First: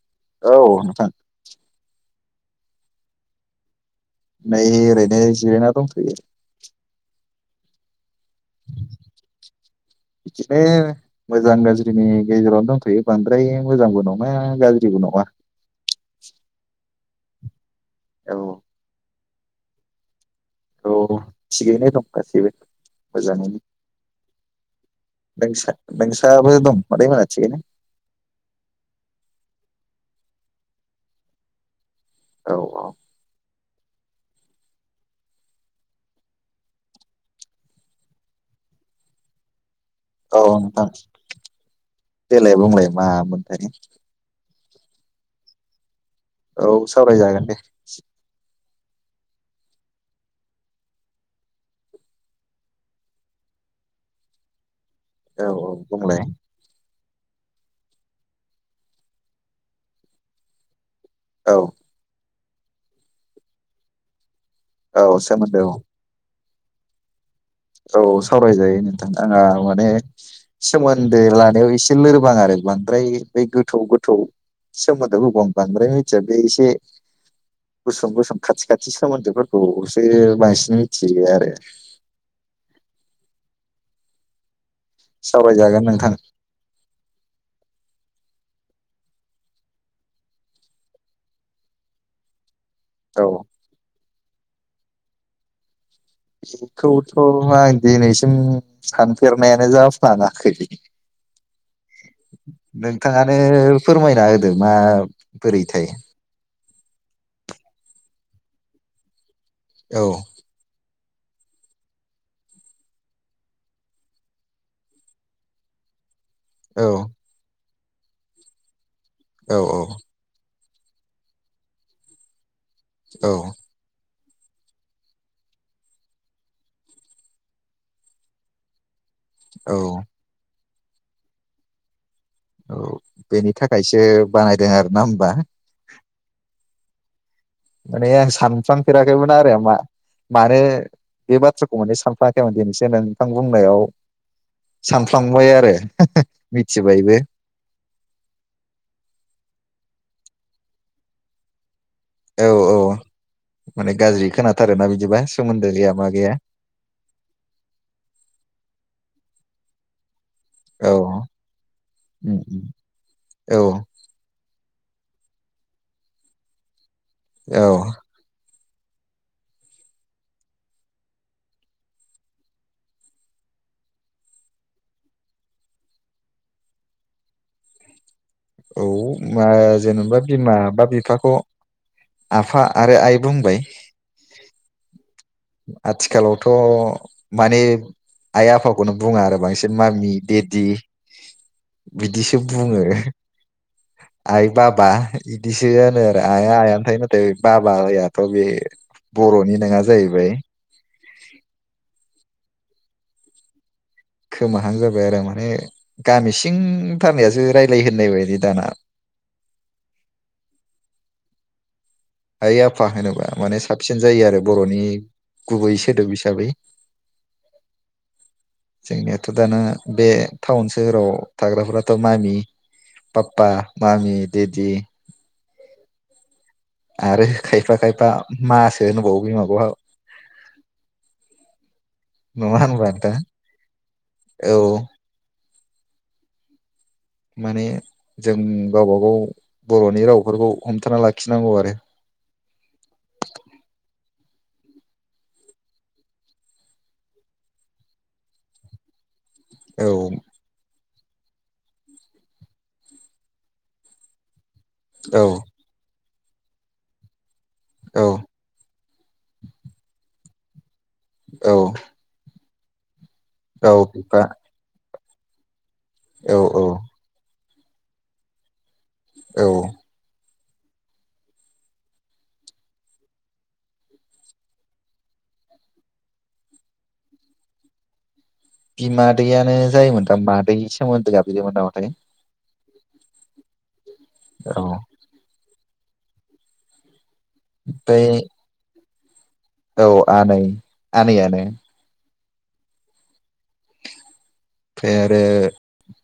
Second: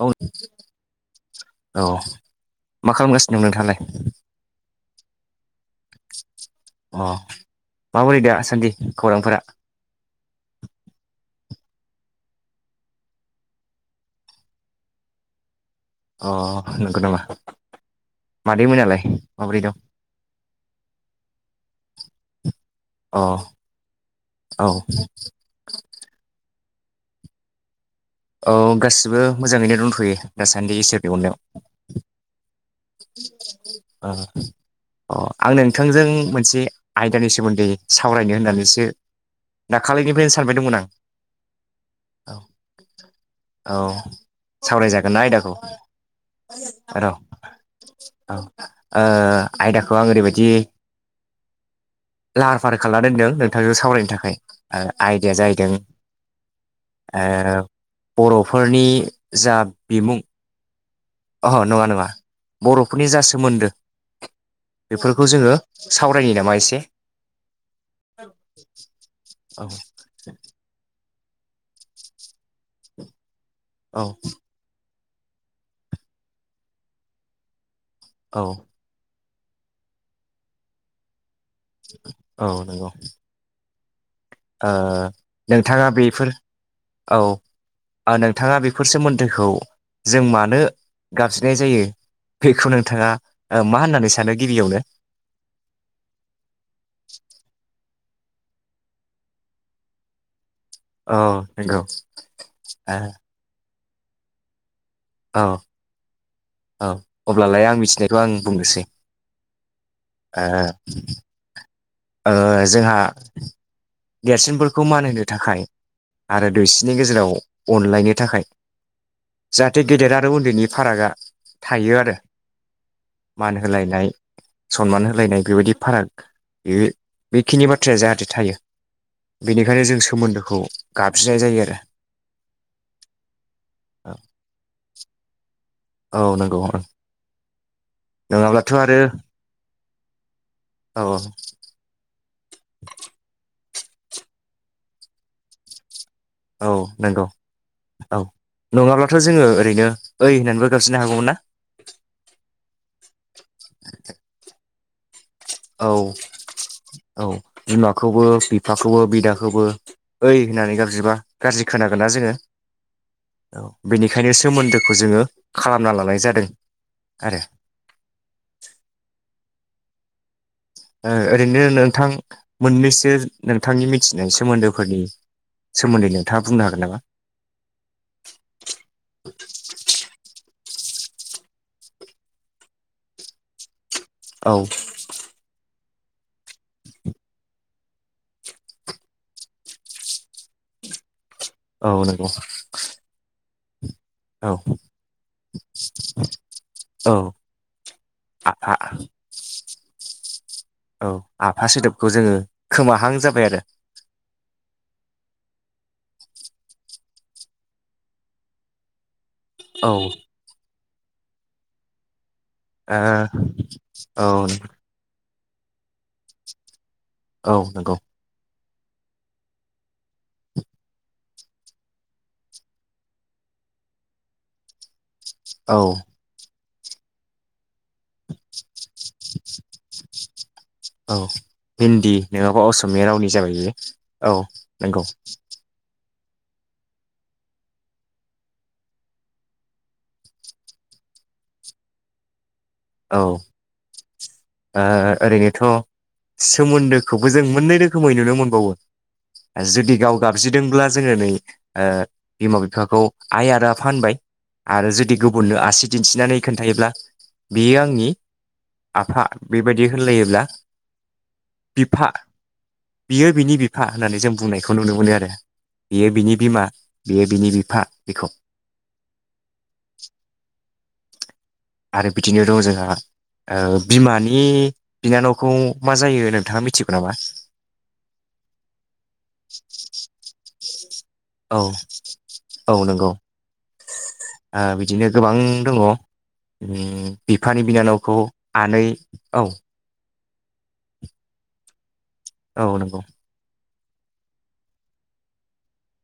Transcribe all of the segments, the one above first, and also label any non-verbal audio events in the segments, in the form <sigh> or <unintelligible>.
औ औ नोंथां। औ मा खालामगासिनो नोंथाङालाय? नै ओरैनो जिरायना दंथ'यो। माबायदि दासान्दि खौरांफोरा? बिदिनो मोजां गाज्रिनि गेजेरावनो दंथ'यो बांद्राय मोजांबो नङा गाज्रिबो नङा। अ नोंगो नामा? औ <inaudible> मादै मोनालाय? माबोरै दं? औ थिगैनो दं गासैबो। अ मोजाङैनो। औ नोंसा नोंसाबो दं? मादैमोना थिगैनो औ गासिबो मोजाङैनो दोंथ'यो दासान्दि इसोरनि अननायाव। औ औ अ अ आं नोंथांजों मोनसे आयदानि सोमोन्दै सावरायनो होननानैसो दाखालिनिफ्रायनो औ सानबाय दंमोन आं नोंथां । औ देलाय बुंलाय मामोनथाय औ सावरायजा गोनना आयदाखौ औ र' सावरायजागोन दे। औ ओ आयदाखौ आं ओरैबायदि लाहार फाहार खालामना दोनदों नोंथांजों सावरायनो थाखाय। आयदाया औ औ जाहैदों बुंलाय ओ बर'फोरनि जा बिमुं अहो औ नङा नङा। बर'फोरनि जा सोमोन्दो औ बेफोरखौ जोङो सोमोन्दो औ सावरायनि नामा एसे औ सावरायजायो नोंथां आंहा औ माने सोम सोमोन्दो लानायाव एसे लोरबां आरो बांद्राय बै गोथौ औ गोथौ <unintelligible> गुसुं गुसुं औ खाथि खाथि सोमोन्दोफोर औसो बांसिन मिथियो आरो । औ नंगौ। सावरायजागोन नोंथाङा नोंथां बेफोर औ नोंथाङा बे बेफोर सोमोन्दोखौ जों मानो गाबज्रिनाय जायो। बेखौ नोंथाङा औ मा होननानै सानोगिबियावनो बेखौथ' आं दि नैसि ज सानफेरनायानो जाफ्लाङाखै औ नंगौ आ नोंथाङानो फोरमायना होदो मा बोरै थाय औ अब्लालाय आं मिथिनायखौ आं बुंनोसै औ आ जोंहा देरसिनफोरखौ मान होनो थाखाय आरो औ दुइसिनि गेजेराव अनलायनो थाखाय औ जाहाथे गेदेर आरो उन्दैनिफ्राय फारागा थायो आरो औ । मान होलायनाय सनमान होलायनाय बेबायदि फाराग बे बेखिनि बाथ्राया जाहाथे थायो। औ बेनिखायनो जों सोमोन्दोखौ गाबज्रिनाय जायो आरो। औ बेनि थाखायसो औ बाहायदों आरो ना होमबा औ नोंगौ। माने आं सानफ्लांफेराखैमोन आरो मा मानो औ बे बाथ्राखौ माने सानफ्लाङाखैमोन दिनैसो नोंथां बुंनायाव सानफ्लांबाय आरो । औ नंगौ औ नङाब्लाथ' जोङो ओरैनो ओइ होननानैबो गाबज्रिनो हागौमोनना? औ औ माने गाज्रि खोनाथारो ना बिदिबा । औ औ बिमाखौबो बिफा खौबो बिदाखोबो ओइ होननानै औ गाब्रिबा गाज्रि खोनागोनना जोङो उम उम औ बेनिखायनो सोमोन्दो खौ जोङो खालामना लानाय जादों आरो औ । ओ ओरैनो नोंथां मोननैसो नोंथांनि मिथिनाय सोमोन्दोफोरनि सोमोन्दै नोंथाङा बुंनो हागोन नामा? औ मा जेनेबा बिमा बा बिफाखौ आफा आरो आइ बुंबाय औ आथिखालावथ' माने आइ आफाखौनो बुङा आरो बांसिन मामि देदि औ नंगौ बिदिसो बुङो । आइ औ बाबा इदिसो होनो आरो आइआ आइयानो थायो औ नाथाय बाबायाथ' बे आफा बर'नि नङा जाय औ आफा सोदोबखौ जोङो खोमाहां जाबाय आरो खोमाहां जाबाय आरो माने गामि सिं थानायारनायासो रायलायो होननाय बायदि दाना । औ । आइ आफा ओ होनोबा माने साबसिन औ जायो आरो बर'नि गुबै सोदोब हिसाबै । औ नंगौ जोंनियाथ' दाना बे टाउन सोहोराव थाग्राफोराथ' मामि पाप्पा मामि देदि औ । आरो खायफा खाय औ हिन्न्दी नङा नङाबा होनबा असमिया नोंथां रावनि जाबाय बेयो औ नंगौ। <inaudible> माने जों गावबागाव बरनि रावफोरखौ हमथाना लाखिनांगौ आरो। औ ओ ओरैनोथ' सोमोन्दोखौबो जों मोननै रोखोमै नुनो मोनबावो। जुदि औ गाव गाबज्रिदोंब्ला जोङो नै ओ बिमा बिफाखौ आइ आरो आफा होनबाय आरो जुदि औ गुबुननो आसि दिनथि नानै खोन्थायोब्ला । बियो औ आंनि आफा बेबायदि होनलायोब्ला औ । बिफा बियो बिनि बिफा होननानै जों बुंनायखौ नुनो मोनो दे। बियो औ बिनि औ बिमा बियो बिनि बिफ। फा बेखौ। औ। आरो। बिदिनो दं जोंहा बिमानि बिनानावखौ मा जायो नोंथाङा मिथिगौ नामा? बिमादैआानो जायोमोन दा मादै। मोन्दो गाबज्रियोमोन औ नामाथाय । औ नंगौ। औ ओ बिदिनो गोबां। दङ उम्म। बिफानि बिनानावखौ ओमफ्राय आनै। औ आ नै आ नैआनो। औ नंगौ। फाय आरो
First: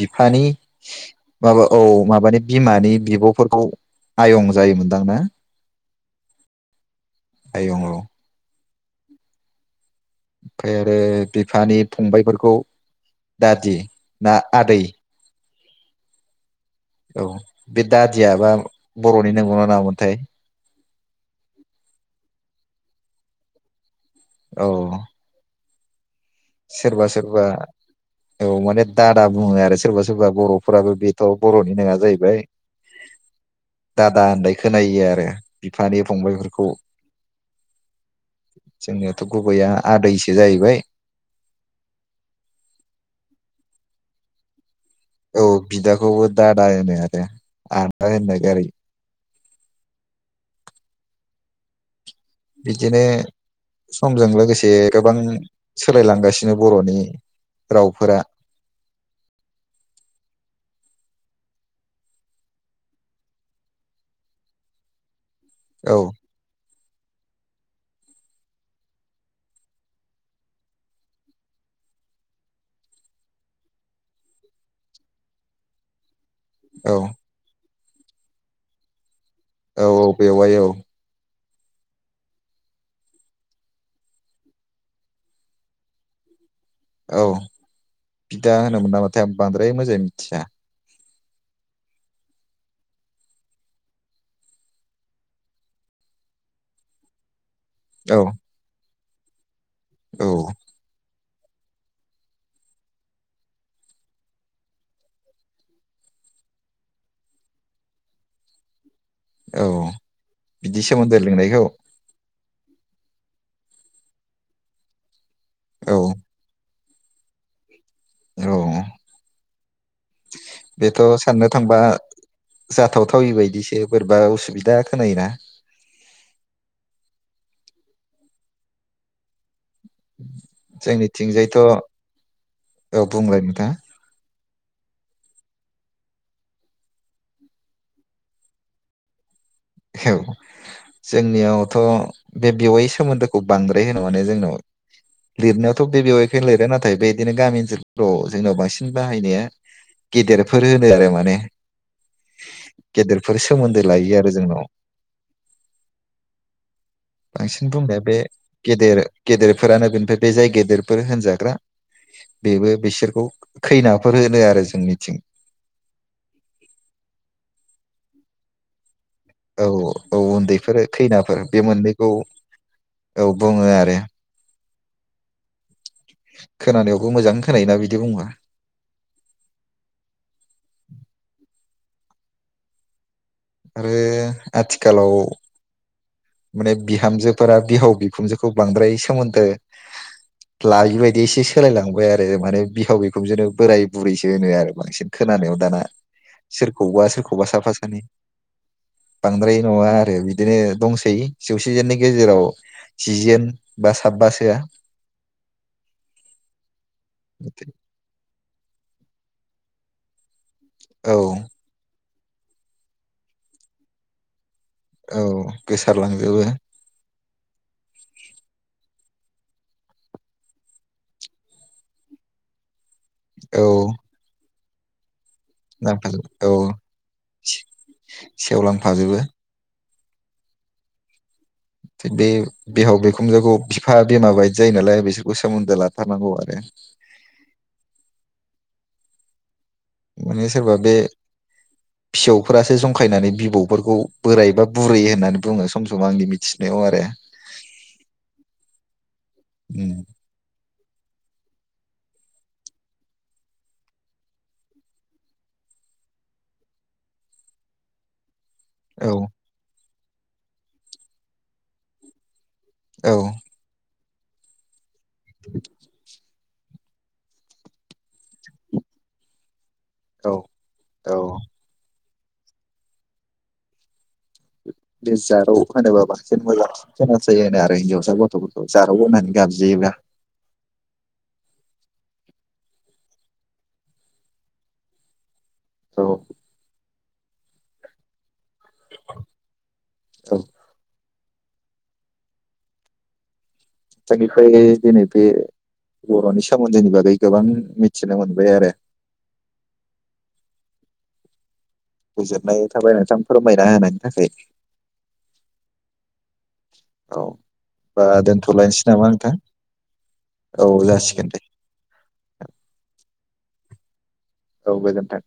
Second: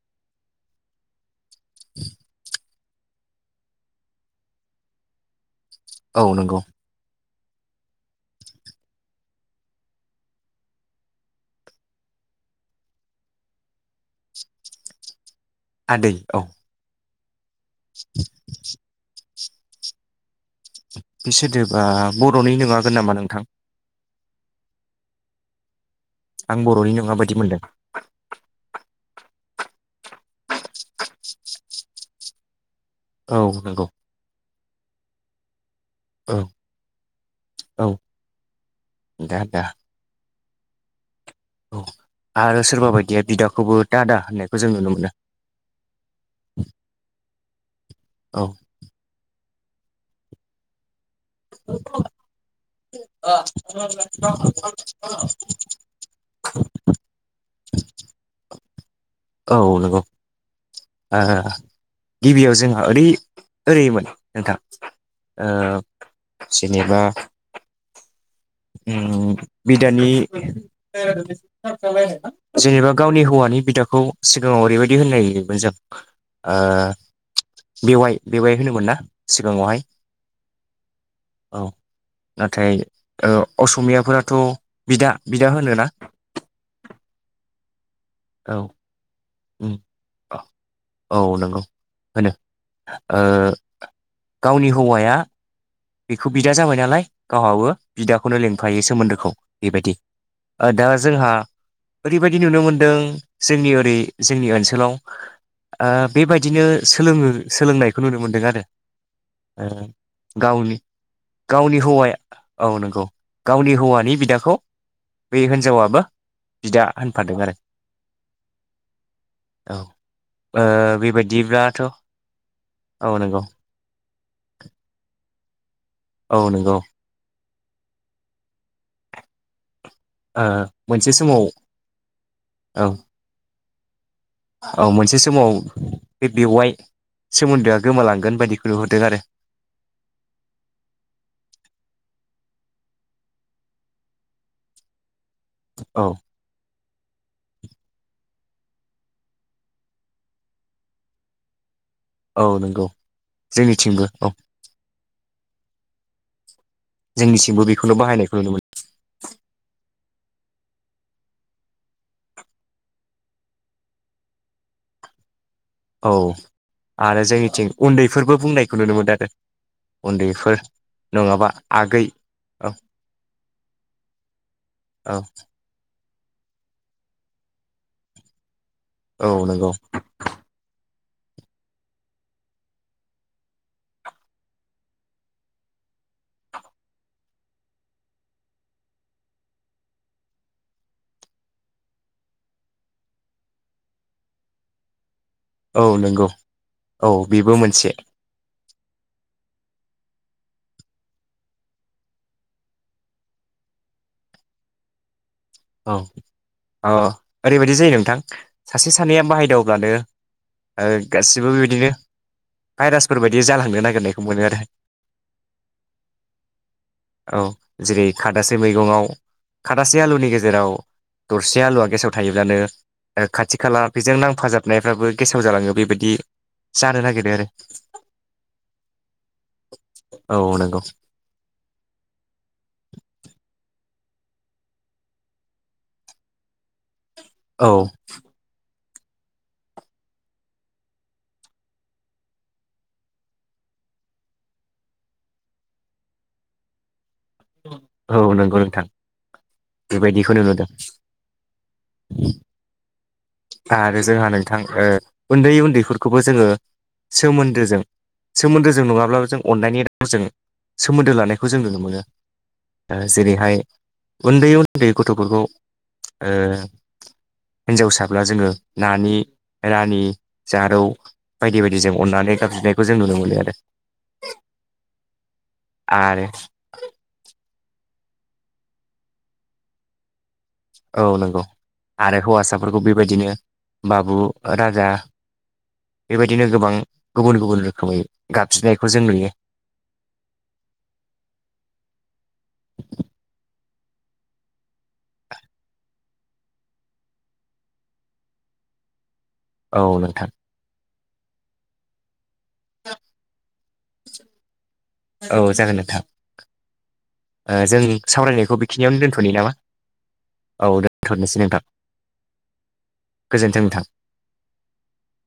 बिफानि। माबा औ माबानि बिमानि। बिबफोरखौ आयं जायोमोनदां ना? औ नंगौ। आयं औ। ओमफाय आरो बिफानि फंबायफोरखौ दादि ना आदै। आदै औ। औ। बे दादियाबा बरनि। नंगौना नङा मोनोनथाय? बि सोदोबा बर'नि नङा। हागोन नामा नोंथां? औ। आं बर'नि सोरबा नङा बायदि सोरबा मोनदों औ माने दा दा बुङो आरो सोरबा सोरबा बर'फोराबो बेथ' बर'नि नेङा जाहैबाय औ नंगौ दादा होननाय खोनायो आरो बिफानि औ फंबायफोरखौ औ जोंनियाथ' दा दा गुबैया आदैसो। बि जाहैबाय औ आरो सोरबा बायदिया बिदाखौबो दादा होननायखौ जों नुनो मोनो। औ बिदाखौबो दादा होनो आरो, आदा औ होननो गारै <unintelligible> बिदिनो औ समजों लोगोसे गोबां सोलायलांगासिनो बर'नि रावफोरा। औ नंगौ। ओ गिबियाव जोंहा ओरै ओरै मोन नोंथां। ओ औ जेनेबा उम बिदानि जेनेबा गावनि हौवानि बिदाखौ सिगांङाव ओरै बायदि होननाय नुयोमोन जों आह औ बेवाइ बेवाइ होनोमोन ना? सिगाङावहाय औ औ बेवाय औ औ नाथाय औ असमियाफोराथ' बिदा बिदा होनो ना? औ बिदा होनोमोन नामाथाय आम बांद्राय उम मोजां मिथिया औ नंगौ होनो ओ गावनि हौवाया बेखौ बिदा जाबाय नालाय गावहाबो औ बिदाखौनो लिंफायो सोमोन्दो खौ बेबायदि औ ओ दा जोंहा ओरै बायदि नुनो मोनदों जोंनि ओरै जोंनि ओनसोलाव ओ बेबायदिनो सोलोंङो सोलोंनायखौ नुनो मोनदों आरो। औ ओ गावनि बिदि सोमोन्दो लिंनायखौ गावनि हौवाया औ नंगौ गावनि हौवानि बिदाखौ बे औ हिनजावाबो बिदा होनफादों आरो। औ औ ओ बेथ' साननो थांबा बेबायदिब्लाथ' औ जाथावथावै नंगौ बायदिसो बो बा असुबिदा खोनायोना औ नंगौ। ओ मोनसे समाव जोंनिथिंजायथ' औ बुंलाय नोंथांआ औ मोनसे समाव बे बेवाइ सोमोन्दोआ गोमालांगोन बायदिखौ नुहरदों आरो। औ जोंनियावथ' बे बेवाइ सोमोन्दोखौ बांद्राय होनो माने जोंनाव। लिरनायावाथ' बे औ बेवायखौनो लिरो नाथाय बेबायदिनो गामि ओनसोल फ्रौ जोंनाव बांसिन बाहायनाया गेदेरफोर होनो आरो माने औ नंगौ गेदेरफोर सोमोन्दो जोंनिथिंबो लायो औ आरो जोंनाव जोंनिथिंबो बांसिन बेखौनो बुंनाया बे बाहायनायखौ नुनो गेदेर गेदेरफोरानो बेनिफाय बे जाय गेदेरफोर होनजाग्रा बेबो बिसोरखौ खैनाफोर होनो आरो जोंनिथिं। औ आरो जोंनिथिं उन्दैफोरबो बुंनायखौ नुनो मोनदों। आरो औ औ उन्दैफोर खैनाफोर नङाबा बे आगै मोननैखौ औ औ बुङो आरो। औ खोनानायावबो मोजां खोनायो ना बिदि बुंबा। औ नंगौ आरो आथिखालाव माने बिहामजोफोरा बिहाव बिखुनजोखौ बांद्राय सोमोन्दो लायि बायदि एसे सोलायलांबाय आरो माने बिहाव बिखुनजोनो बोराय बुरैसो होनो आरो बांसिन। खोनानायाव दाना औ नंगौ सोरखौबा औ सोरखौबा बेबो साफा मोनसे सानै बांद्राय नङा आरो बिदिनो दंसै। बिसोर जौसेजोननि गेजेराव जि जोन बा साबासोआ औ औ ओरैबायदि जायो नोंथां सासे सानैया बाहायदावब्लानो आरो औ गासिबो बिदिनो भाइरासफोर बायदि जालांनो नागिरनायखौ मोनो आरो। औ गोसारलांजोबो औ जेरै खादासे मैगंआव खादासे आलुनि गेजेराव जेराव दरसे आलुवा गेसाव थायोब्लानो खाथि औ खाला बेजों नांफाजाब नायफ्राबो नांफाजोबो औ नागिरो सेवलांफाजोबो। औ नंगौ। बे बिहाव बिखुनजोखौ बिफा बिमा बायदि जायो नालाय बिसोरखौ सोमोन्दो लाथारनांगौ आरो। औ माने सोरबा बे फिसौफोरासो जंखायनानै बिबौफोरखौ बोरायबा बुरै होननानै बुङो सम सम आंनि मिथिनायाव आरो। औ नंगौ नोंथां उम बेबायदिखौनो नुदों। आरो जोंहा नोंथां ओ उन्दै उन्दैफोरखौबो जोङो सोमोन्दोजों सोमोन्दो जों औ नङाब्ला जों अननायनि रा सोमोन्दो लानायखौ जों नुनो मोनो। औ जेरैहाय। उन्दै उ उन्दै गथ'फोरखौ हिनजावसा अब्ला जोङो नानि रानि औ जारौ औ बायदि बायदि जों अननानै गाबज्रिनायखौ जों नुनो मोनो आरो। बि जारौ होनोबा आरो बांसि मोजां खोनायो आरो। आरो हिनजावसा गथ'फोरखौ जारौ होनानै गाबज्रियोब्ला। औ नंगौ आरो हौवासाफोरखौ बेबायदिनो बाबु राजा औ बेबायदिनो गोबां गुबुन गुबुन रोखोमै गाबज्रिनायखौ जों नुयो। एनिफाय दिनै बे बर'नि सोमोन्दोनि बागै गोबां मिथिनो मोनबाय आरो। औ नोंथां। गोजोननाय थाबाय नोंथां फोरमायना होनायनि थाखाय। औ जागोन नोंथां <inaudible> ओ जों बा सावरायनायखौ दोनथ'लायनोसै बेखिनियावनो दोन्थ'नि नोंथां नामा औ जासिगोन दे दोन्थ'नोसै नोंथां गोजोन्थों नोंथां। औ गोजोन्थों।